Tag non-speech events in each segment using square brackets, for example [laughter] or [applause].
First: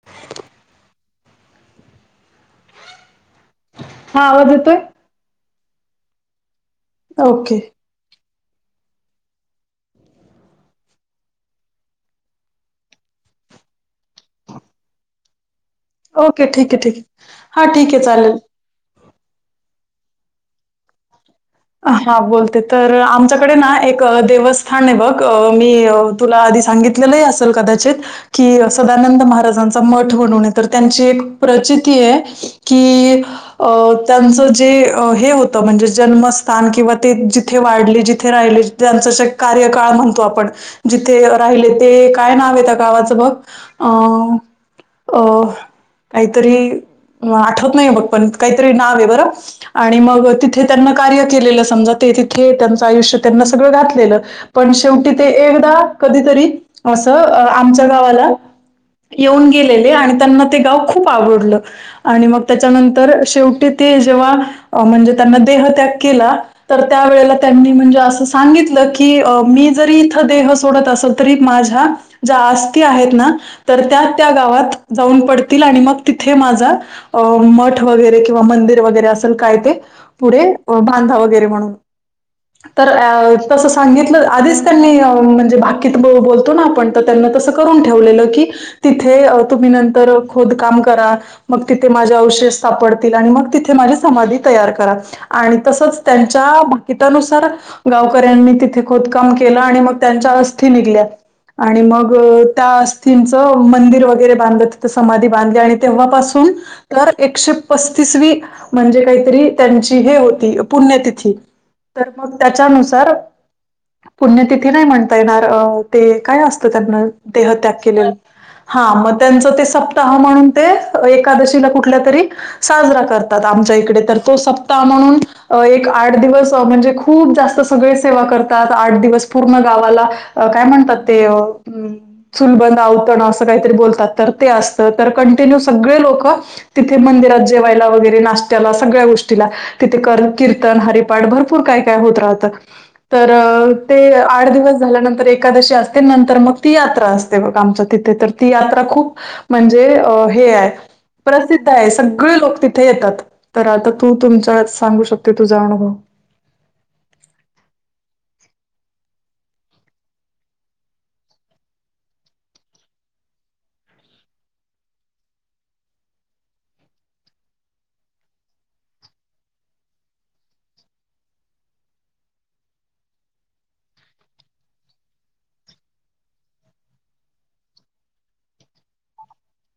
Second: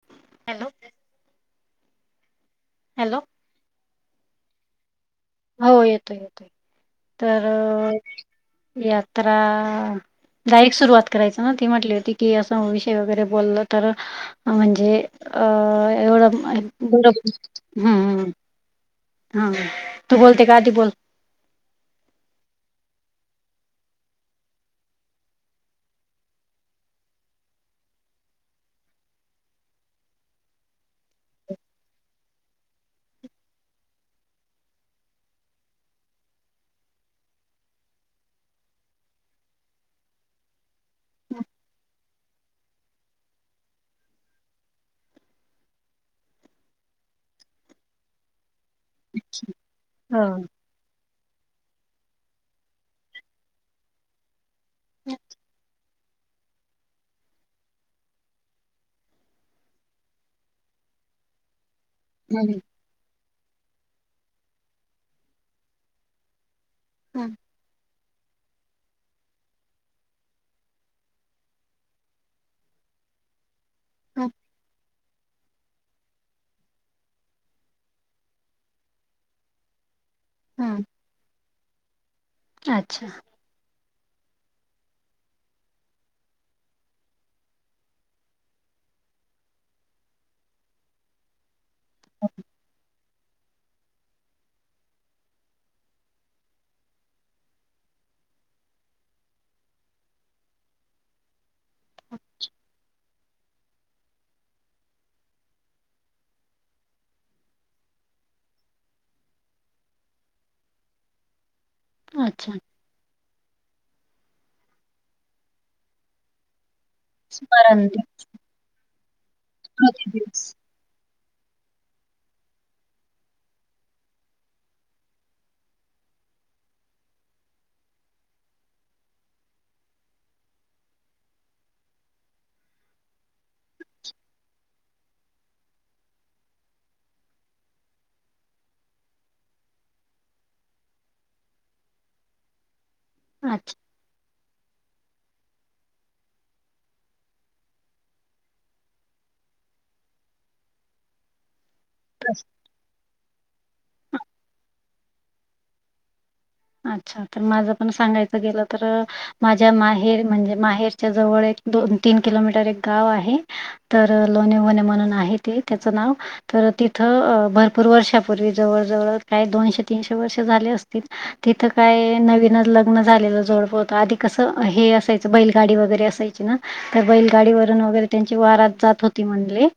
[inaudible] Hello hello. हा आवाज येतोय? हो येतोय येतोय तर ओके यात्रा डायरेक्ट सुरुवात करायचं ना ती म्हटली होती की असं विषय वगैरे बोललं तर म्हणजे अ एवढं ओके ठीक आहे ठीक आहे हा [inaudible] ठीक आहे हम्म. चालेल हा तू बोलते का आधी बोल हा बोलते तर आमच्याकडे ना एक देवस्थानेय बघ मी अ तुला आधी सांगितलेलं ही असेल कदाचित. कि सदानंद महाराजांचा मठ म्हणून हाय टी त्यांची एक प्रचितीय की अ त्यांचं जे हे होतं म्हणजे जन्म स्थान किंवा ते जिथे वाढले जिथे राहिले ज्यांचं श कार्यकाळ म्हणतो आपण. जिथे राहिले ते काय नावाय त्या गावाचं बघ अं अ काहीतरी आठवत नाही बघ पण काय तरी नवेय बर आणि ह मग तिथे त्यांना कार्य केलेलं समजा ते तिथे त्यांचं आयुष्य त्यांना सगळं घातलेलं. पण शेवटी ते एकदा कधीतरी असं आमच्या गावाला येऊन गेलेले आणि त्यांना ते गाव खूप आवडलं. आणि मग त्याच्यानंतर शेवटी ते जेव्हा म्हणजे त्यांना देहत्याग केला. तर त्या वेळेला त्यांनी म्हणजे असं सांगितलं की मी जरी इथं देह सोडत असल तरी माझ्या ज्या अस्ति आहेत ना तर त्या त्या गावात जाऊन पडतील आणि मग तिथे माझा अ मठ वगैरे किंवा मंदिर वगैरे असेल काय ते पुरे अच्छा बांधा वगैरे म्हणून तर अच्छा अ तसं सांगितलं आधीच त्यांनी म्हणजे भाकीत बो- बोलतो ना आपण तर त्यांना तसं करून ठेवलेलं की तिथे अ तुम्ही नंतर खोदकाम करा. मग तिथे माझे अवशेष सापडतील आणि मग तिथे माझी समाधी तयार करा. आणि तसंच त्यांच्या भाकितानुसार गावकऱ्यांनी तिथे खोदकाम केलं आणि मग त्यांच्या अस्थी निघल्या आणि मग अ त्या अस्थींचं मंदिर वगैरे बांधलं तिथं समाधी बांधली आणि तेव्हापासून तर एकशे पस्तीसवी म्हणजे काहीतरी त्यांची हे होती पुण्यतिथी तर मग अच्छा त्याच्यानुसा तर पुण्यतिथी नाही म्हणता येणार ते काय असतं त्यांना देहत्याग केलेल हा मग त्यांचं ते सप्ताह म्हणून ते एकादशीला कुठल्या तरी साजरा करतात आमच्या इकडे तर तो सप म्हणून, एक आठ दिवस म्हणजे खूप जास्त सगळे सेवा करतात. आठदिवस पूर्ण गावाला, काय म्हणतात ते. अंम चुलबंद, आवतण असं काहीतरी बोलतात. तर ते असतं, तर कंटिन्यू सगळे लोक तिथे मंदिरात जेवायला वगैरे नाशत्याला सगळ्या गोष्टी तिथे कीर्तन, हरिपाठ भरपूर काय- काय होत राहत तर अच्छा ते आठ दिवस झाल्यानंतर एकादशी असते नंतर मग ती यात्रा असते बघ. आमच्या तिथे तर ती यात्रा खूप म्हणजे अ, हे हाय, प्रसिद्ध हाय. सगळे लोक तिथे येतात तर आता तू तुमच्या सा आम्ही शक्यतो जाऊन येतो. अच्छा, तर माझं पण सांगायचं गेलं तर माझ्या माहेर, म्हणजे माहेरच्या जवळ एक दोन- तीन किलोमीटर एक गाव आहे. तर लोणीवणे म्हणून आहे ते, त्याचं नाव तर तिथं भरपूर वर्षापूर्वी जवळ- जवळ, काही दोनशे तीनशे वर्ष झाले असतील. तिथं काय नवीनच लग्न झालेलं जोड होतं, आधी कसं हे असायचं बैलगाडी वगैरे असायची ना. तर बैलगाडीवरून वगैरे त्यांची वारात जात होती म्हणले.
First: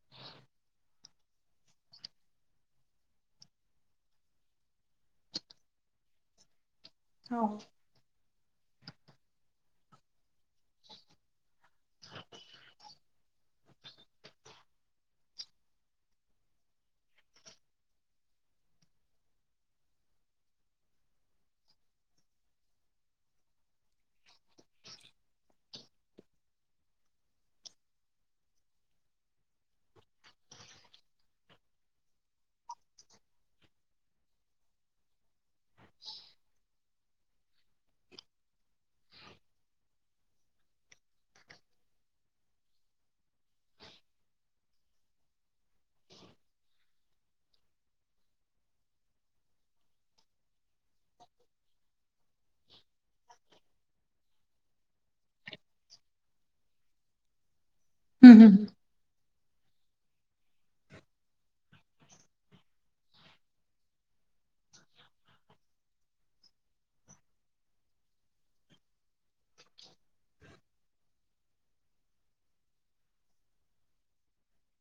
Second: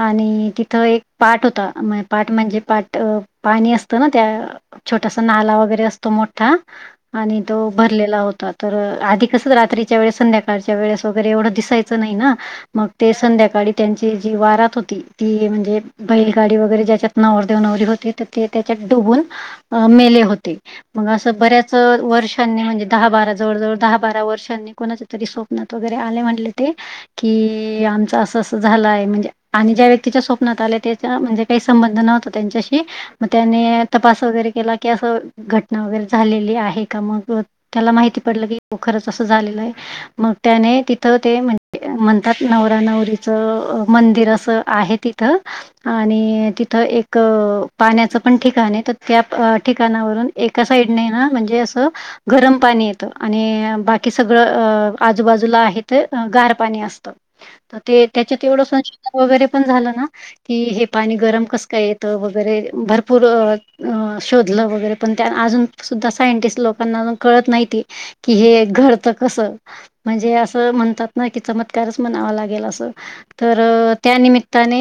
आणि तिथं एक पाट होता, पाट म्हणजे पाट पाणी असतं ना त्या, छोटासा नाला वगैरे असतो मोठा आणि हो. तो भरलेला होता. तर आधी कसंच रात्रीच्या वेळेस संध्याकाळच्या वेळेस वगैरे एवढं दिसायचं नाही ना. मग ते संध्याकाळी त्यांची जी वारात होती, ती म्हणजे बैलगाडी वगैरे ज्याच्यात नवरदेव -नवरी होते, तर ते त्याच्यात डोबून मेले होते. मग असं बऱ्याच वर्षांनी म्हणजे दहा -बारा, जवळ -जवळ दहा -बारा वर्षांनी कोणाच तरी स्वप्नात वगैरे आले म्हटले ते. कि आमच असं अस झालं आहे म्हणजे आणि ज्या व्यक्तीच्या स्वप्नात आल्या त्या, म्हणजे काही संबंध नव्हता त्यांच्याशी मग त्यानी तपास वगैरे केला की असं घटना वगैरे झालेली आहे का मग, त्याला माहिती पडलं की ख खरंच असं झालेलं आहे. मग त्याने तिथं ते म्हणले. म्हणतात. नवरा -नवरीचं मंदिर असं आहे तिथं. आणि तिथं एक पाण्याचं पण ठिकाण हाय तर त्या ठिकाणावरून एका साईडने ना म्हणजे असं गरम पाणी येतं आणि बाकी सगळं आजू-बाजूला इथं गार पाणी असतं. तर ते हं, त्याच्यात हं, एवढं संशोधन वगैरे पण झालं ना. कि हे पाणी गरम कस काय येत वगैरे भरपूर शोधलं वगैरे. पण त्या अजून सुद्धा सायंटिस्ट लोकांना कळत नाहीती, की हे घडतं कस. म्हणजे असं म्हणतात ना कि, चमत्कारच म्हणावा लागेल असं. तर त्यानिमित्ताने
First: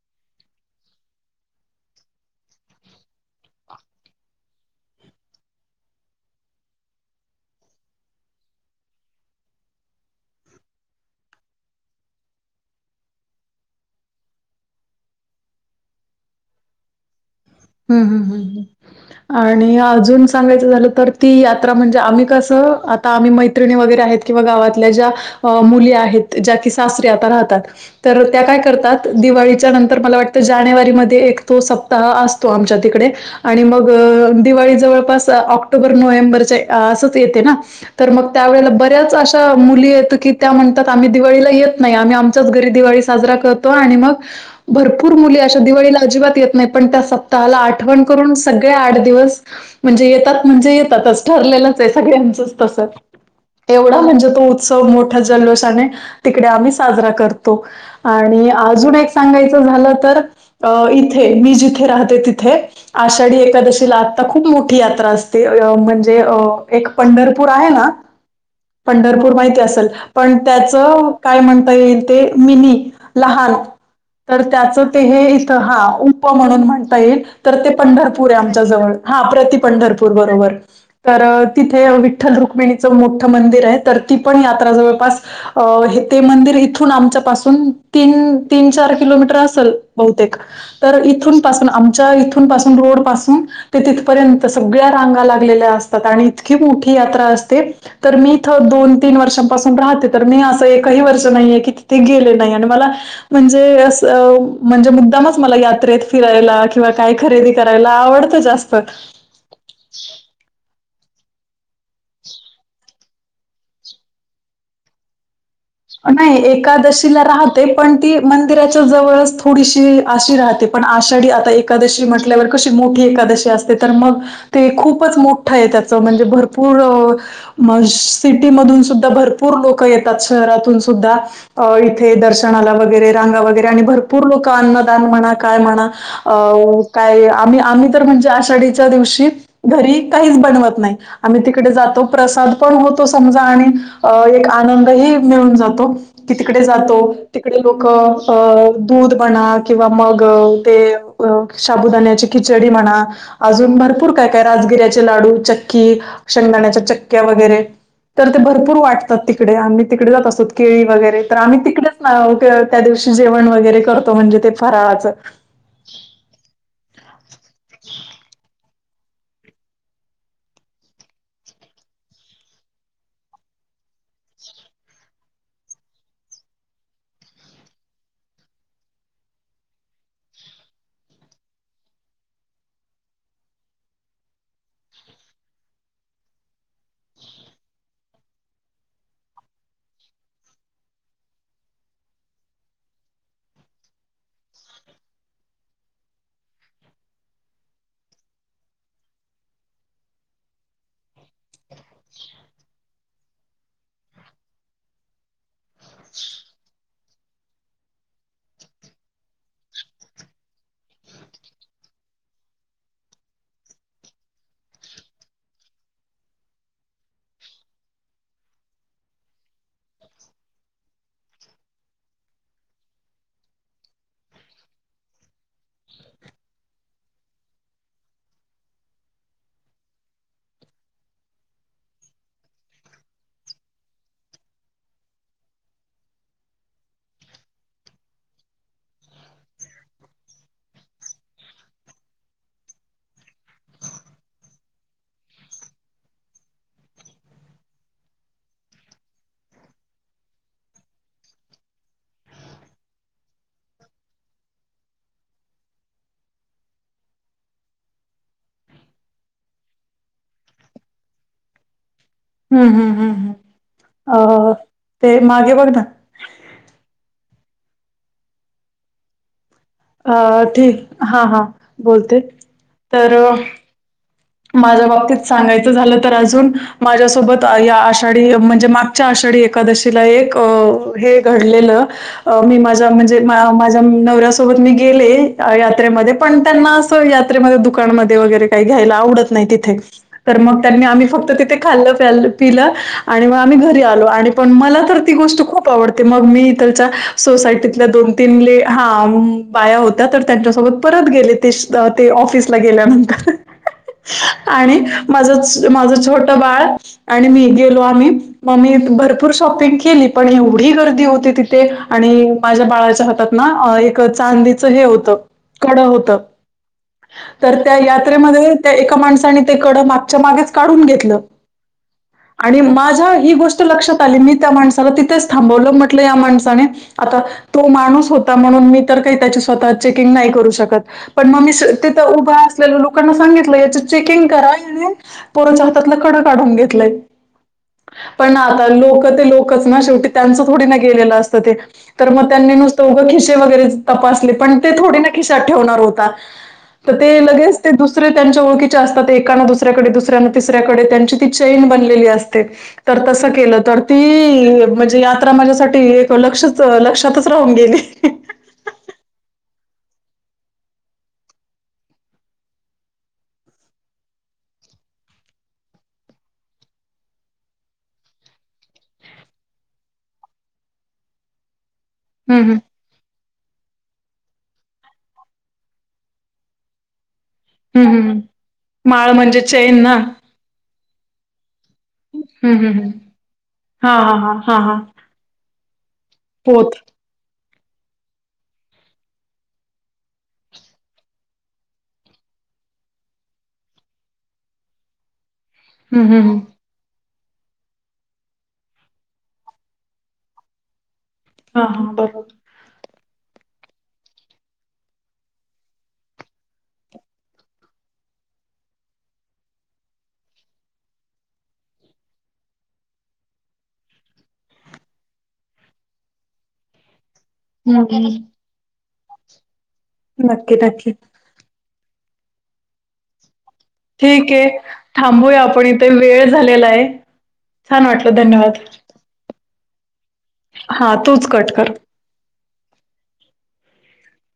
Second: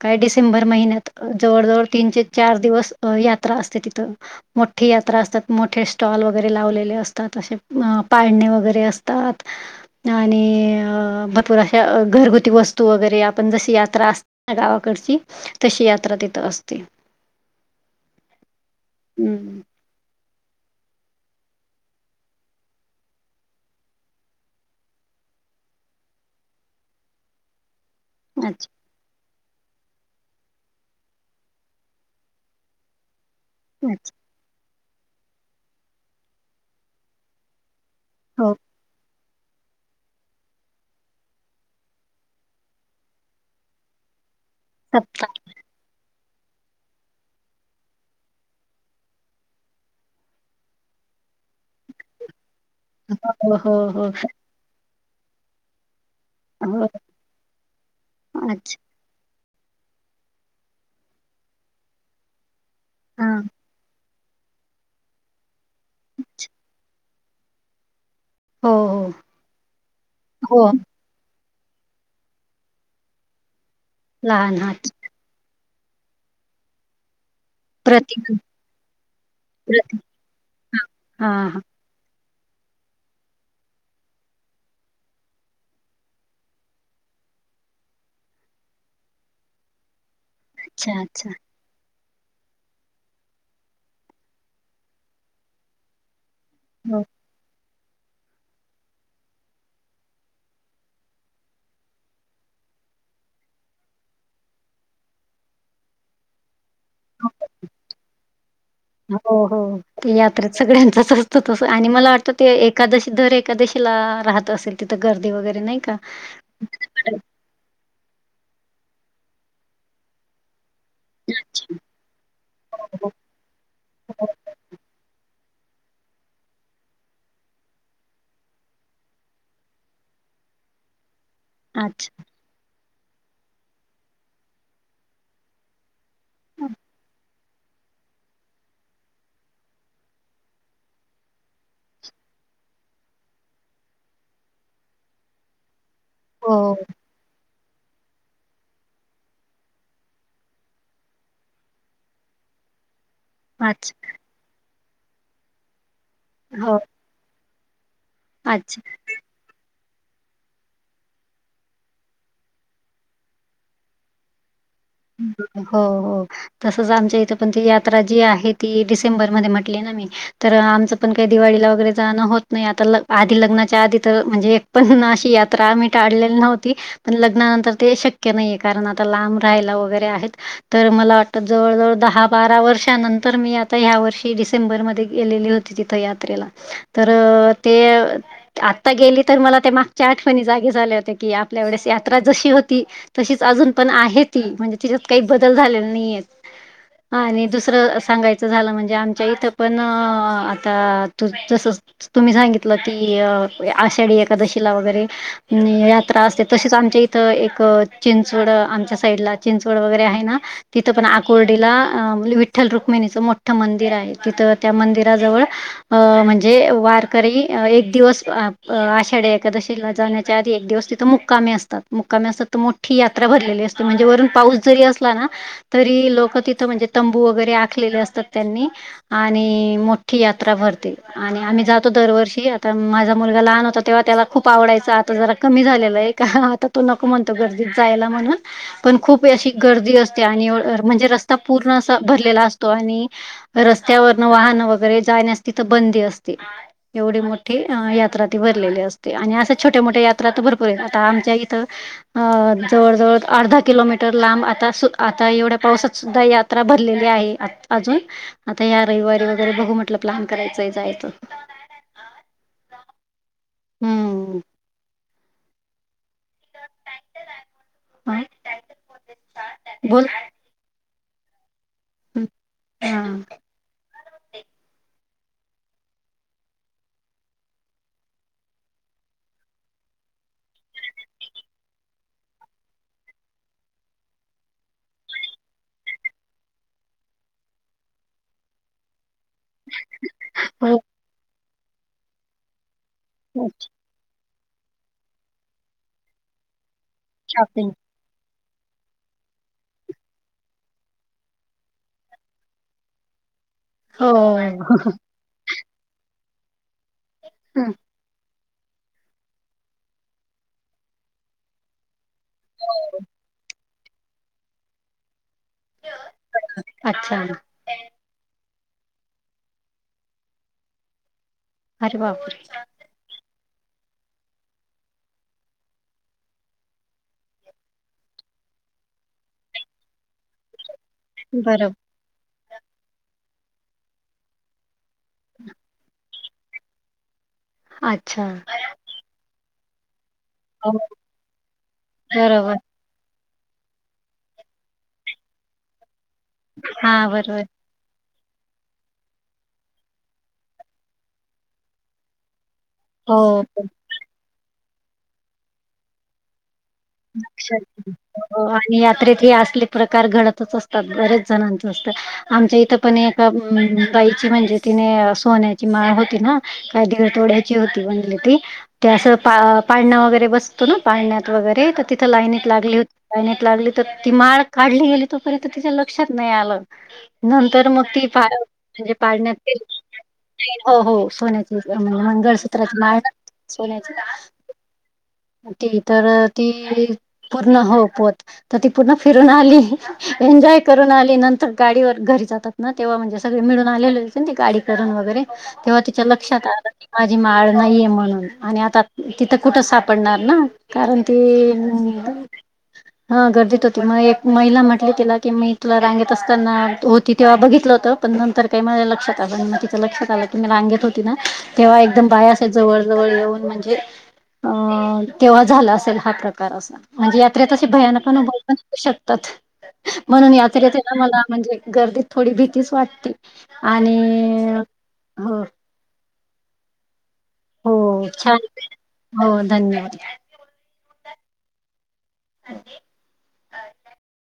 काय डिसेंबर महिन्यात जवळ-जवळ तीन ते चार दिवस यात्रा असते तिथं. मोठी यात्रा असतात. मोठे स्टॉल वगैरे लावलेले असतात असे पाळणे वगैरे असतात. आणि भरपूर अशा घरगुती वस्तू वगैरे आपण जशी यात्रा अस गावाकडची तशी यात्रा तिथं असते. हम्, हम्म, ह् हं. आणि अजून सांगायचं झालं तर ती यात्रा म्हणजे आम्ही कसं, आता आम्ही मैत्रिणी वगैरे आहेत किंवा गावातल्या ज्या अ, मुली आहेत. ज्या कि सासरी आता राहतात. तर त्या काय अच्छा, करतात. दिवाळीच्या नंतर मला वाटतं जानेवारीमध्ये एक तो सप्ताह अस तो, आमच्या तिकडे आणि मग अच्छा. दिवाळी जवळपास तर ऑक्टोबर नोव्हेंबरचे असंच येते ना, तर मग हो. त्यावेळेला बऱ्याच अशा मुली येत की त्या म्हणतात आम्ही दिवाळीला येत नाही आम्ही आमच्याच घरी दिवाळी साजरा करतो आणि मग भरपूर सप्ताह. मुली अशा दिवाळीला अजिबात येत नाही पण त्या सप्ताहाला आठवण करून सगळे आठ दिवस म्हणजे येतात म्हणजे येतातच ठरलेलंच आहे सगळ्यांचंच तसं. हो, हो, एवढा हो. म्हणजे तो उत्सव मोठा जल्लोष आणि तिकडे आम्ही हो. साजरा करतो आणि अच्छा. अजून एक सांगायच झालं तर इथे मी जिथे राहते तिथे. आषाढी हां. एकादशीला आता खूप मोठी यात्रा असते म्हणजे एक पंढरपूर आहे ना, हो, हो. पंढरपूर माहिती असेल पण हो. त्याच काय म्हणता येईल ते मिनी लहान तर लहान त्याच हात. ते हे ते हा उप म्हणून म्हणता येईल. तर ते पंढरपूर प्रतीक आहे आमच्या जवळ हा प्रति प्रतीक. पंढरपूर बरोबर, हां. तर हां, हां. तिथे विठ्ठल रुक्मिणीचं मोठं मंदिर आहे तर ती पण यात्रा जवळपास अ हे ते मंदिर इथून आमच्या पाासून तीन, तीन-चार किलोमीटर असल. बहुतेक तर अच्छा, अच्छा. इथून पासून आमच्या इथून पासून रोड पासून ते तिथपर्यंत सगळ्या रांगा लागलेल्या असतात आणि इतकी मोठी हो. यात्रा असते तर मी इथं दोन-तीन वर्षांपासून राहते तर मी असं एकही वर्ष नाही आहेे की तिथे गेले नाही आणि मला म्हणजे अस म्हणजे मुद्दामच मला यात्रेत फिरायला किंवा काय खरेदी करायला आवडतं जास्त. हो हो, यात्रेत सगळ्यांचच असत तस आणि मला वाटतं ते एकादशी दर एक कादशीला राहत असेल तिथं गर्दी वगैरे नाही का? तिला राहते पण ती मंदिराच्या जवळ थोडीशी आशी राहते पण आषाढी आता एकादशी म्हटल्यावर कशी मोठी एकादशी असते तर मग ते खूपच मोठं आहे त्याचं म्हणजे भरपूर म सिटी मधून सुद्धा भरपूर लोक येतात शहरात तून सुधा अच्छा. इथे दर्श णाला वगैरे रांगा वगैरे आणि भरपूर लोक अ्दान म्हणा काय म्हणा अ काय आम्ही, आम्ही तर म्हणजे आषाढीच्या दिवशी घरी काहीच बनवत नाही. आम्ही तिकडे जातो प्रसाद पण होतो समजा आणि अ एक आनंदही मिळून जातो की तिकडे हो. जातो. तिकडे लोक अ दूध बणा, किंवा मग ते शाबुदान्याची खिचडी म्हणा अजून अच्छा. भरपूर काय-काय राजगिर्याचे लाडू, चक्की, हो. शेंगाण्याच्या चक्क्या वगैरे. तर ते अच्छा. भरपूर वाटतात तिकडे आम्ही तिकडे जात असतो केळी वगैरे तर आम्ही तिकडेच ना त्या दिवशी जेवण वगैरे करतो म्हणजे ते फराजक हो हो तसच आमच्या इथे पण ती यात्रा जी आहे ती डिसेंबरमध्ये म्हटली ना मी तर आमचं पण काही दिवाळीला वगैरे जाणं होत नाही आता आधी लग्नाच्या आधी तर म्हणजे पण अशी यात्रा आम्ही काळलेली नव्हती. पण लग्नानंतर ते शक्य नाहीये कारण आता लांब राहायला वगैरे आहेत. तर मला वाटतं जवळ-जवळ दहा-बारा वर्षानंतर मी आता ह्या वर्षी डिसेंबरमध्येध्ये गेलेली होती तिथं यात्रेला, तर ते आत्ता गेली तर मला ते मागच्या आठवणी जागे झाले होते की आपल्या वळेस यात्रा जशी होती तशीच अजून पण आहे ती म्हणजे तिच्यात काही बदल झालेले नाहीयेत. आणि दुसरं सांगायचं झालं म्हणजे आमच्या इथं पण आता तसच तुम्ही सांगितलं की, क आषाढी एकादशीला वगैरे यात्रा असते. तशीच आमच्या इथं एक चिंचवड, आमच्या साईडला चिंचवड वगैरे आहे ना. तिथं पण आकोर्डीला विठ्ठल रुक्मिणीचं मोठं मंदिर आहे. तिथं त्या मंदिराजवळ अ म्हणजे वारकरी एक दिवस आषाढी एकादशीला जाण्याच्या आधी एक दिवस ति मुक्कामी असतात. मुक्कामी असतात तर मोठी यात्रा भरलेली असते. म्हणजे वरून पाऊस जरी असला ना तरी लोक तिथं म्हणजे तंबू वगैरे आखलेले असतात त्यांनी. आणि मोठी यात्रा भरते. आणि आम्ही जातो दरवर्षी आता माझा मुलगा लहान होता तेव्हा त्याला खूप आवडायच आता जरा कमी झालेला एक. का आता तू नको म्हणतो गर्दीत जायला म्हणून, पण खूप अशी गर्दी असते आणि म्हणजे रस्ता पूर्ण असा भरलेला असतो. आणि रस्त्यावरन वाहनं वगैरे जाण्यास तिथ बंदी असते. एवढी मोठी यात्रा ती भरलेली असते. आणि असं छोट्या मोठ्या यात्रा तर भरपूर आहेत. आता आमच्या इथं अ जवळ जवळ अर्धा किलोमीटर लांब आता -आता एवढ्या पावसात सुद्धा यात्रा भरलेली आहे. अजून आता या रविवारी वगैरे बघू म्हटलं प्लॅन करायचंय जायचं. हम हम हम,, हम्म अ ते मागे बघ ना. माहित [inaudible] अ ठीक, हा हा बोलते हा तर माझ्या बाबतीत सांगायचं झालं तर अजून, माझ्यासोबत या आषाढी म्हणजे च्या आषाढी एकादशीला एक, हे घडलेलं अ मी माझ्या म्हणजे माझ्या नवऱ्यासोबत मी गेले यात्रेमध्ये पण त्यांना असं यात्रेमध्ये दुकानमध्ये वगैरे काही घ्यायला आवडत नाही तिथे, तर मग त्यांनी हो आमी फक्त तिथे खाल प्याल पिल आणि मग आम्ही घरी आलो, आणि पण मला तर ती गोष्ट खूप आवडते. मग मी त्याच्या शॉपिंग सोसायटीतल्या दोन तीनले हा म बाया होत्या, तर त्यांच्यासोबत परत गेले ते ते ऑफिसला गेल्यानंतर हो आणि माझ माझं छोट बाळ आणि मी गेलो आम्ही म मी भरपूर शॉपिंग केली पण एवढी गर्दी होती तिथे आणि माझ्या बाळाच्या हातात ना एक चांदीचं हे होतं कड होत. अच्छा तर त्या यात्रेमध्ये त्या एका माणसाने ते कड मागच्या मागेच काढून घेतलं, अरे बापरे आणि माझ्या ही गोष्ट लक्षात आली मी त्या माणसाला तिथेच थांबवलं, म्हटलं या माणसाने आता तो माणूस होता म्हणून मी तर काही त्याची स्वतः चेकिंग नाही करू शकत. पण मग मी बरोबर तिथं उभा असलेलं लोकांना सांगितलं याच चेकिंग करा, याने पोरोच्या हातातलं कडं काढून घेतलंय. अच्छा पण आता लोक ते लोकच ना शेवटी त्यांच थोडी ना गेलेलं असत ते, तर मग त्यांनी बरोबर नुस उग खिसे वगैरे तपासले पण ते थोडे ना खिशात ठेवणार होता. तर हा ते बरोबर लगेच ते दुसरे त्यांच्या ओळखीच्या असतात. एकान दुसऱ्याकडे, दुसऱ्यान तिसऱ्याकडे, त्यांची ती चेन बनलेली असते. तर तसं केलं हो तर, ती म्हणजे यात्रा माझ्यासाठी लक्षच- लक्ष [unintelligible] अ आणि यात्रेत हे असले प्रकार घडतच असतात. बरेच जणांचं असतं. आमच्या इथं पण एका बाईची म्हणजे तिने सोन्याची माळ होती ना, काय दीड तोळ्यांची होती म्हणत होती. ते असं पा पाळना वगैरे बसतो ना, पाळण्यात वगैरे तर तिथं हम्म लाईनीत हम्म लागली होती. लाईनीत लागली, तर ती माळ काढली गेली. तोपर्यंत तिच्या लक्षात नाही आल. नंतर मग हम्म हम्म ती हम्म. पा म्हणजे माळ पाळण्यात म्हणजे गेली. चैन ना हो हो, सोन्याच होत म्हणजे हम्म हम्म मंगळसूत्राची हम्म. माळ ना सोन्याची हा हा हा हा हा, ती तर ती पोत पूर्ण होपवत, तर ती पूर्ण फिरून आली. एन्जॉय करून आली नंतर गाडीवर घरी जातात ना, तेव्हा म्हणजे सगळे मिळून आलेले होते. ते गाडी करून वगैरे, तेव्हा तिच्या हम्म हम्म हम्म. लक्षात आलं की, माझी माळ नाहीये. म्हणून आणि आता तिथं कुठं साप पडणार ना, कारण ते हा हा बरोबर हा गर्दीत होती. मग एक महिला म्हटली तिला की, मी तुला रांगेत असताना होती. तेव्हा बघितलं होतं. पण नंतर काही माझ्या लक्षात आलं आणि मग तिच्यां लक्षात आलं की मी रांगेत होती ना, तेव्हा एकदम बाया अस जवळ, जवळ येऊन म्हणजे अ, तेव्हा झाला असेल, हा प्रकार असा म्हणजे यात्रेत हम्म भयानक हम्म अनुभव पण शकतात म्हणून नक्की नक्की यात्रेला मला म्हणजे गर्दीत थोडी भीतीच वाटते. आणि ठीक आहे. हो थांबूया आपण इथे वेळ झालेला आहे. हो छान वाटलं छान, धन्यवाद. हो धन्यवाद. हा तूच कट कर, [unintelligible]